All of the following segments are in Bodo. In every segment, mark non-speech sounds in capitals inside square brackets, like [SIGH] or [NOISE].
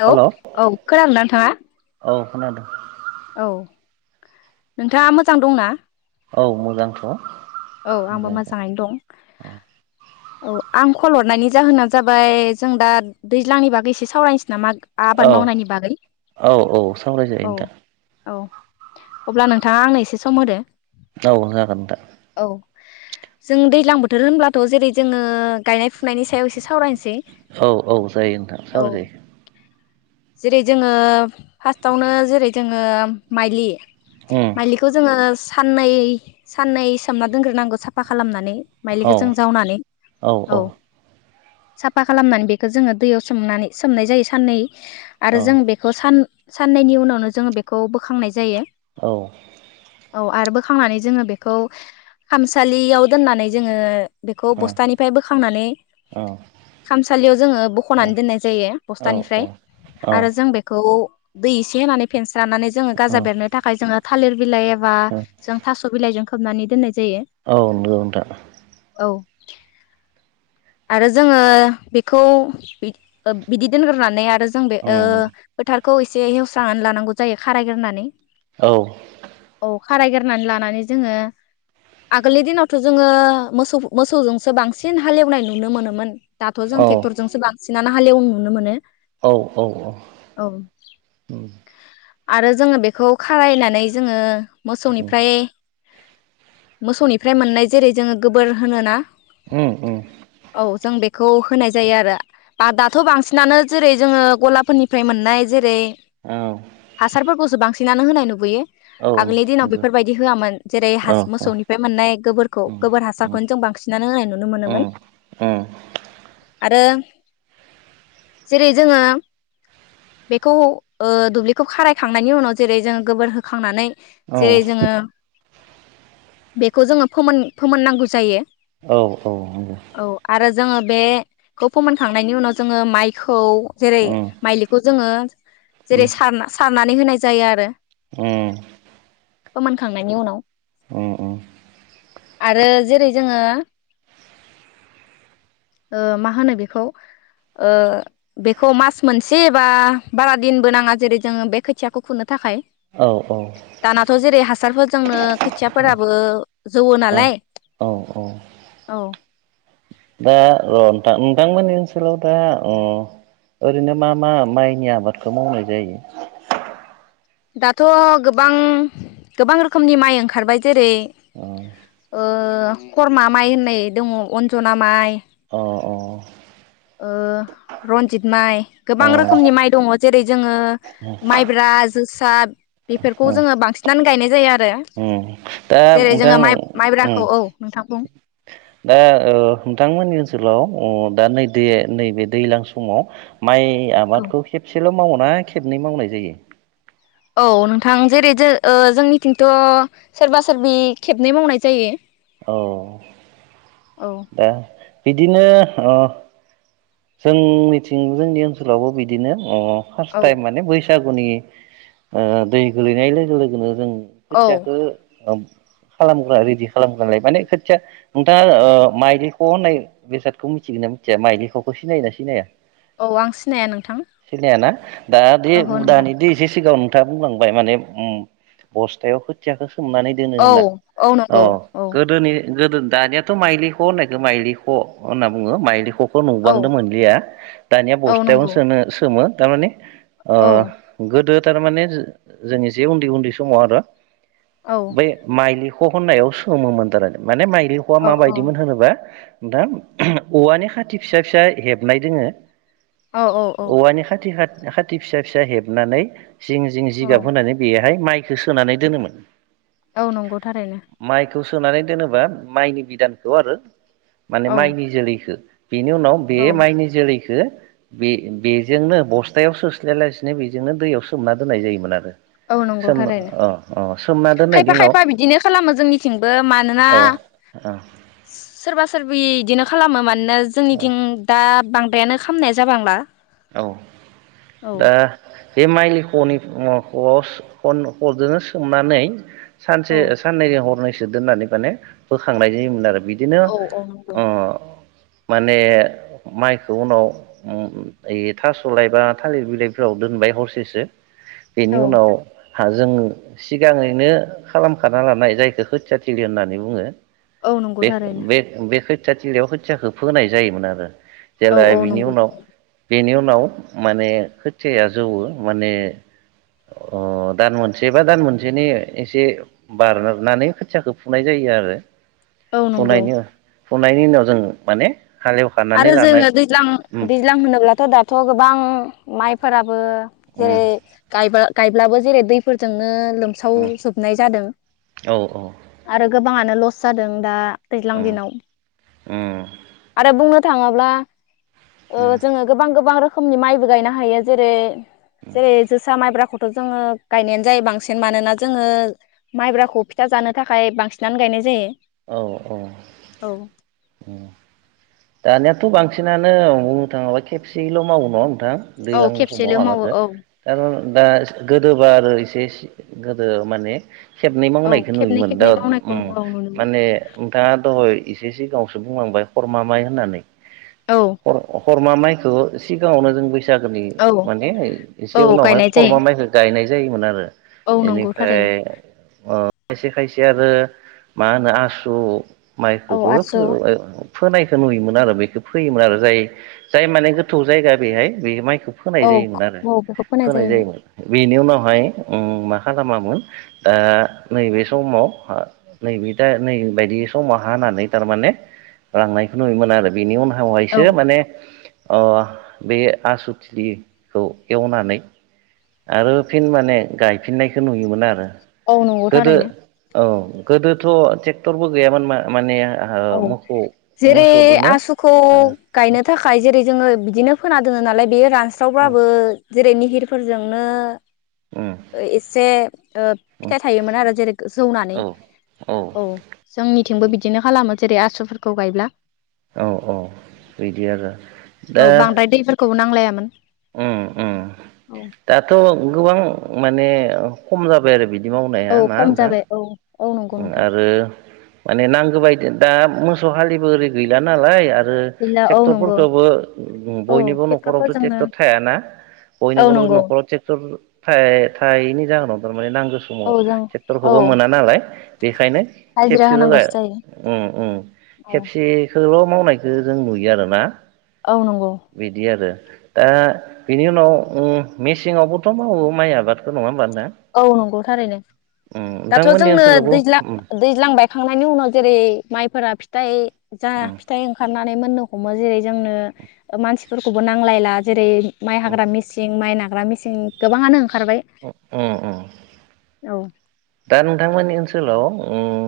हेलौ औ खोनादोंना नोंथाङा? खोनादों। औ, नोंथाङा मोजां दंना? औ मोजांथ'। औ आंबो मोजां मोजाङैनो दं, औ आं कल हरनायनि जाहोना जाबाय जों दा दैज्लांनि बागै एसे सावरायनोसै नामा औ आबाद मावनायनि बागै? औ औ सावरायजायो औ नोंथां औ। अब्ला नोंथाङा आंनो एसे सम होदो। औ जागोन दे। औ जों दैज्लां बोथोर होनब्लाथ' जेरै जोङो गायनाय फुनायनि सायाव एसे सावरायनोसै नोंथां औ औ जायो नोंथां औ सावरायजायो जेरै जोङो फार्स्टआवनो जेरै जोङो माइलि उम माइलिखौ जोङो साननै साननै सोमना दोनग्रो नांगौ साफा खालामनानै माइलिखौ औ जों जावनानै औ साफा खालामनानै बेखौ जोङो दैयाव सोमनानै सोमनाय जायो साननै आरो जों औ बेखौ सान साननैनि उनावनो जोङो बेखौ बोखांनाय जायो। औ औ आरो बोखांनानै जोङो बेखौ खामसालियाव दोननानै जोङो बेखौ उम उम बस्थानिफ्राय बोखांनानै औ खामसालियाव जोङो औ बख'नानै दोननाय जायो औ उम बस्थानिफ्राय उम आरो जों बेखौ दै एसे होनानै फेनस जानानै जोङो औ गाजा बेरनो थाखाय जोङो थालिर बिलाइ बा जों थ' बिलाइ जों खौबनानै दोननाय जायो औ नंगौ नोंथां औ आरो जोङो बेखौ बिदि दोनग्रोनानै आरो जों बे उम फोथार खौ एसे हेवस्रांनानै लानांगौ जायो खारायग्रोनानै औ औ खारायग्रोनानै लानानै जोङो आगोलनि दिनावथ' जोङो मोसौ मोसौजोंसो बांसिन हालेवनाय नुनो मोनोमोन। दाथ' जों औ टेक्टरजोंसो बांसिन हालेवनाय नुनो मोनो। औ औ औ औ आरो जोङो बेखौ खारायनानै जोङो उम मोसौनिफ्राय मोसौनिफ्राय मोननाय जेरै जोङो गोबोर होनोना उम उम औ जों बे बेखौ होनाय जायो आरो बा दाथ' बांसिनानो जेरै जोङो गलाफोरनिफ्राय मोननाय जेरै औ हासारफोरखौसो बांसिन [UNINTELLIGIBLE] होनाय नुबोयो। औ आगोलनि दिनाव नंगौ बेफोरबायदि होआमोन। जेरै औ हासा- मोसौनिफ्राय मोननाय गोबोरखौ उम गोबोर उम हासारखौनो जों बांसिनानो होनाय नुनो मोनोमोन उम उम आरो जेरै जोङो बेखौ ओ दुब्लिखौ खारायखांनायनि उनाव जेरै जोङो गोबोर होखांनानै औ औ जेरै जोङो बेखौ जोङो फोमोन -फोमोननांगौ जायो। औ-औ नंगौ। औ आरो जोङो बेखौ फोमोनखांनायनि उनाव जोङो माइखौ जेरै उम माइलिखौ जोङो उम जेरै सा- सारनानै होनाय जायो आरो [UNINTELLIGIBLE] फोमोनखां [UNINTELLIGIBLE] उनाव ओ ओ। आरो जेरै जोङो ओ मा होनो ओ बेखौ-बेखौ मास मोनसे बा बारा दिनबो नाङा जेरै जोङो बे खोथियाखौ खुनो। थाखाय औ औ दानाथ' जेरै हासार हासारफोर जोंनो खोथियाफोराबो जौवो औ नालाय औ औ औ। दा अ नोंथां- नोंथांमोननि ओनसोलाव दा ओरैनो मा-मा माइनि आबादखौ मावनाय जायो? दाथ' गोबां गोबां रोखोमनि माइ ओंखारबाय। जेरै अ ओ खरमा माइ होननाय दङ अन्जना माइ अ, अ। ओ रन्जित माइ गोबां अ रोखोमनि माइ दङ जेरै जोङो माइब्रा, जोसा [UNINTELLIGIBLE] बेफोरखौ जोङो बांसिनानो गायनाय जाया आरो ओ दा जेरै नोंथां जोङो माइ ओ माइब्राखौ औ नोंथां बुं दा नोंथांमोननि ओनसोलाव दा नै नैबे दैज्लां समाव माइ औ आबादखौ खेबसेल' मावो ना खेबनै मावनाय जायो? औ नोंथां जेरै ज -जोंनिथिंथ सोरबा सोरबि खेबनै मावनाय जायो। औ औ दा बिदि बिनो अ जों मिथिं जोंनि ओनसोलावबो बिदिनो उम फास औ थायम माने बैसाग गुनि ओ दै गोलैनाय लोगो लोगोनो जों औ खोथियाखौ खालामग्रा रेडि खालामग्रालाय माने खोथिया नोंथाङा ओ माइलिख होननाय बेसादखौ मिथिगोन ना मिथिया माइलिखौ ख सिनायो ना सिनाया औ आं सिनाया नोंथां सिनायाना दा दि ओहो नोंथां दानिदि एसे सिगां खोथा बुंलांबाय माने बस्थायाव खोथियाखो सोमनानै दोनो औ होनना औ नंगौ अह औ गोदोनि गोदो दानियाथ माइलि ख होननायख माइलि ह होनना बुङो माइलि खखौ औ गोबांदंमोनलिया दानिया औ बस्थायावनो नंगौ सोनो सोमो दारमाने ओ औ गोदो थारमाने जो-जोंनि जे उन्दै उन्दै समाव आरो औ बे माइलि खहोननायाव सोमोमोन थारा थारि माने माइलिखौआ औ माबायदिमोन होनोबा नोंथां औवानि खाथि फिसा फिसा हेबनाय दोङो औ औ औ औवानि खाथि खाथि फिसा फिसा हेबनानै जिं जिं औ जिगाब होनानै गैया हाय माइखौ सोनानै दोनोमोन औ नंगौ थारैनो बेखौ सोनानै दोनोबा माइनि बिदानखौ आरो माने औ माइनि जोलैखौ बेनि उनाव बे औ माइनि जोलै बे बे-बेजोंनो बस्थायाव सोस्लायलासिनो बेजोंनो दैयाव सोमना दोननाय जायोमोन आरो औ सोमना नंगौथारनो अ अ सोमना दोननायनि खायफा उनाव खायफा बिदिनो खालामो जोंनिथिंबो मानोना अ अ सोरबा सोरबि बिदिनो खालामो मानो जोंनिथिं दा बां फ्रायानो खालामनाय जाबांला औ औ दा बे माइलि खनि आ हस ह हजोंनो सोमनानै सानसे औ साननैजों हरनैस सो दोननानै माने बोखांनाय जायोमोन आरो बिदिनो औ औ नंगौ अ माने माइखौ उनाव ओइ थास' लाय बा थालिर बिलाइफोराव दोनबाय हरसेसो बेनि औ उनाव जों सिगाङैनो खालामखाना लानाय जायखौ खोथियाथिलि होननानै बुङो औ नंगौ बे थारैनो बे बे खो खोथियाथिलियाव खोथियाखौ फोनाय जायोमोन आरो औ जेला औ बिनि नंगौ उनाव बेनि उनाव माने खोथियाया जौवो माने ओ दान मोनसे बा दान मोनसेनि एसे बारनानै खोथियाखौ फुनाय जायो आरो औ नंगौ फुनायनि फुनायनि उनाव जों माने हालेवखानानै आरो लानाय जोङो दैज्लां उम दैज्लां होनोब्लाथ' दाब थ' गोबां माइफोराबो उम जेरै गायबा गायब्लाबो जेरै दैफोरजोंनो लोमसाव उम जोबनाय जादों औ औ आरो गो गोबाङानो लस जादों दा दैज्लां उम दिनाव उम आरो बुङो थाङाब्ला ओ जोङो गोबां गोबां रोखो रोखोमनि माइबो गायनो हायो जेरै जेरै जोसा माइब्रा ख थ' जोङो गायनायानो जायो बांसिन मानोना जोङो माइब्राखौ फिथा जानो थाखाय बांसिनानो गायनाय जायो औ औ दानियाथ' बांसिनानो बुंनो थाङाब्ला खेबसेल' मावो नङा थां औ दैलांनि समाव खेबसेल' मावो आबादखौ औ आरो दा गोदोबा आरो ए गोदो माने खेबनै औ मावनायखौ खेबनै नुयोमोन दा खेबनै मावनायखौ उम औ नुनो मोन ए नोंथाङा दहाय एसे सिगांयावसो बुंलांबाय हरमा माइ होननानै औ ह हरमा माइ खौ सिगाङावनो जों बेस बैसागोनि औ माने एसे औ उनावहाय गायनाय जायो खरमा माइखौ गायनाय जायोमोन आरो औ नंगौ बेनिफ्राय थारैनो अ खायसे खायसे आरो मा होनो आसु औ माइखौबो आसु फोबाय फोनायखौ नुयोमोन आरो बेखौ फोयोमोन आरो जाय जाय माने गोथौ जायगा बेहाय बे माइ फोनाय औ जायोमोन आरो फोनाय जायोमोन बेनि उनाव ओमफ्राय उम मा खालामामोन दा नैबे समाव आ नैबे दा नै बायदि समाव हानानै थारमाने लांनायखौ नुयोमोन आरो बिनि उन औ नावहायसो माने अ बे आसु थिलिखौ एवनानै आरो फिन माने गायफिननायखौ नुयोमोन आरो औ नंगौ गोदो थारैनो औ गोदोथ' ट्रेक्टरबो गैयामोन मा-माने औ जेरै आसुखौ गायनो थाखाय जेरै जोङो बिदिनो फोना दोनो नालाय बे रान हास्रावबाबो जेरै निहिर फोरजोंनो उम एसे ओ उम फिथाइ थायोमोन आरो जेरै जौनानै औ औ जोंनिथिंबो बिदिनो खालामो जेरै आसुफोरखौ गायब्ला औ औ बिदि आरो दा औ बांद्राय दैफोरखौबो [INAUDIBLE] उम उम औ दाथ' गोबां माने खम जाबाय आरो बिद औ खम जाबाय औ औ नंगौ नोंथां आरो माने नांगौ बायदि दा मोसौ हालिबो ओरै गैला नालाय आर ओ गैला औ नंगौ ट्रेक्टरफोरखौबो औ बयनिबो न'खरावथ' ट्रेक्टरफोरजोंनो ट्रेक्टर थायाना औ बयनिबो नंगौ न'खराव ट्रेक्टर थाय-थायैनि जाहोनाव थारमाने नां गौ समाव औ जों औ ट्रेक्टरखौबो मोना नालाय बेखायनो हाजिरा खेबसेबो होनांगौसो जाया जायो उम उम औ खेबसेखो सेल' मावनायखो जों नुयो आरोना औ नंगौ बिदि आरो दा बिनि उनाव उम मेसेंआवबोथ' मावो माइ आबादखो नङा होमबा नो औ नंगौ थारैनो दाथ' नोंथांमोननि जोंनो खो ओनसोलावबो दैज्ला उम दैज्लां बायखांनायनि उनाव जेरै माइफोरा फि दाय जा उम फिथाइ ओंखारनानै मोननो हमो जेरै जोंनो ओ मानसिफोरखौबो नांलायला जेरै माइ हाग्रा मेसिं माइ ना रा मिसिं गोबाङानो ओंख अ अ अ औ दा नोंथांमोननि ओनसोलाव उम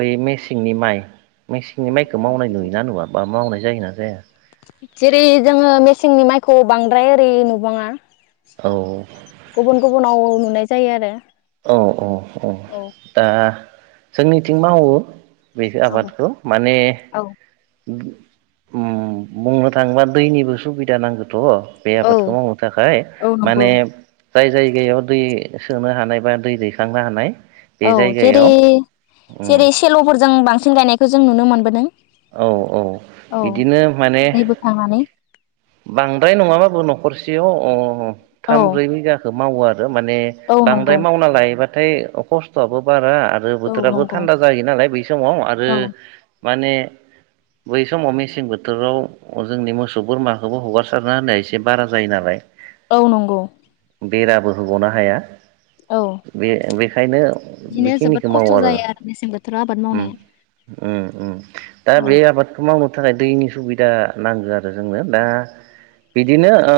बै मेसेंनि माइ मेसेंनि माइखौ मावनाय नुयोना नुवा बा मावनाय जायोना जाया? है जेरै जोङो मेसेंनि माइखौ बांद्राय ओरै नुबाङा। औ गुबुन गुबुनाव नुनाय जायो आरो औ अ अ औ दा जोंनिथिं मावो। बेखो औ आबादखौ माने औ उमहो उम बुंनो थाङोबा दैनिबो सुबिदा नांगोन। थ' बे औ आबादखौ मावनो थाखाय औ नंगौ माने जाय जायगायाव दै ओ सोनो हानाय बा दै दैखांनो हानाय बे औ जेरै जायगायाव उम जेरै सेल'फोर जों बांसिन गायनायखौ जों नुनो मोनबोदों। औ औ औ बिदिनो माने दै बोखांनानै बांद्राय नङाबाबो न'ख खरसेयाव अ औ थाम ब्रै बिगाखौ मावो आरो माने औ बांद्राय नंगौ मावना लायोबा थाय अ खस्थ'आबो बार रा आरो औ बोथोराबो नंगौ थान्दा जायो नालाय बै समाव आरो औ माने बै समाव मेसें बोथोराव जोंनि मोसौ बोरमाखौबो हगारसारना होनाया एसे बारा जायो नालाय। औ नंगौ। बेराबो होग'नो हाया। औ बे बे ओंखायनो बिदिनो जोबोद बेखिनिखौ मावो खस्थ' आरो जायो मेसें बोथोराव आबाद उम मावनाया उम उम दा औ बे आबादखौ माव मावनो थाखाय दैनि सुबिदा नांगौ आरो जोंनो दा बिदिनो ओ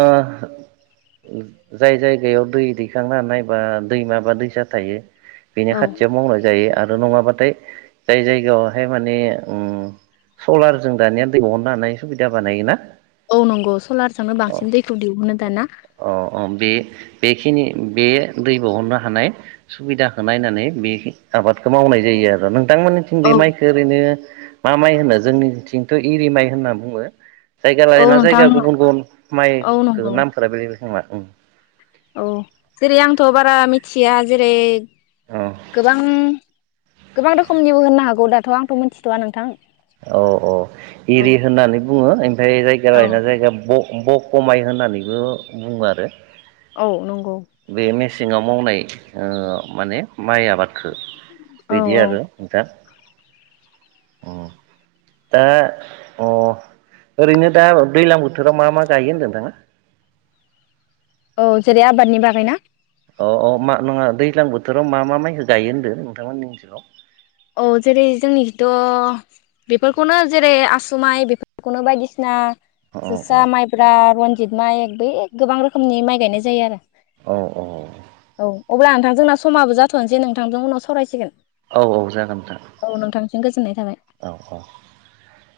जाय जायगायाव दै दैखांनो हानाय बा दैमा बा दैसा थायो। बेनि औ खाथियाव मावनाय जायो आरो नङाबाथाय जाय जायगायावहाय माने उम सलारजों दानिया दै बहरनो हानाय सुबिदा बानायगोना औ नंगौ सलारजोंनो बांसिन दैखौ दिहुनो दाना। अ अ बे बेखिनि बे दै बहरनो हानाय सुबिदाखौ नायनानै बे आबादखौ मावनाय जायो आरो नों नोंथांमोननिथिं बे औ माइखो ओरैनो मा माइ होनो जोंनिथिंथ' इरि माइ होनना बुङो। जायगा औ लायोना नोंथां जायगा गुबुन गुबुन औ माइखो नंगौ नामफोरा बेलेग बेलेगखोमा उम औ जेरै आंथ' बारा मिथिया जेरै अ गोबां गोबां रोखोमनिबो होननो हागौ दाथ' आंथ' मोनथिथ'वा नोंथां। औ औ औ एरि होननानै बुङो ओमफाय जायगा औ लायना जायगा ब बख माइ होननानैबो बुङो आरो। औ नंगौ। सेंङाव मावनाय ओ माने माइ आबाद खो औ बिदि औ आरो नोंथा। उम दा अ ओरैनो दा दैजलां बोथोराव मा मा गायो होनदों नोंथांङा? औ जेरै आबादनि बागैना? अ अ मा नङा दैज्लां बोथोराव मा मा माइखौ गायो होन्दों नोंथांमोननि ओनसोलाव औ जेरै जोंनिखिथ' बेफोरखौनो जेरै आसुमाइ बेफोरखौनो बायदिसिना औ औ जोसारा माइब्रा रनजित माइ बे गोबां रोखोमनि माइ गायनाय जायो आरो। औ औ औ अब्ला नोंथां जोंना समाबो जाथ'नोसै नोंथांजों उनाव सावरायसिगोन। औ औ जागोन नोंथां औ नोंथांसिम गोजोननाय थाबाय। औ औ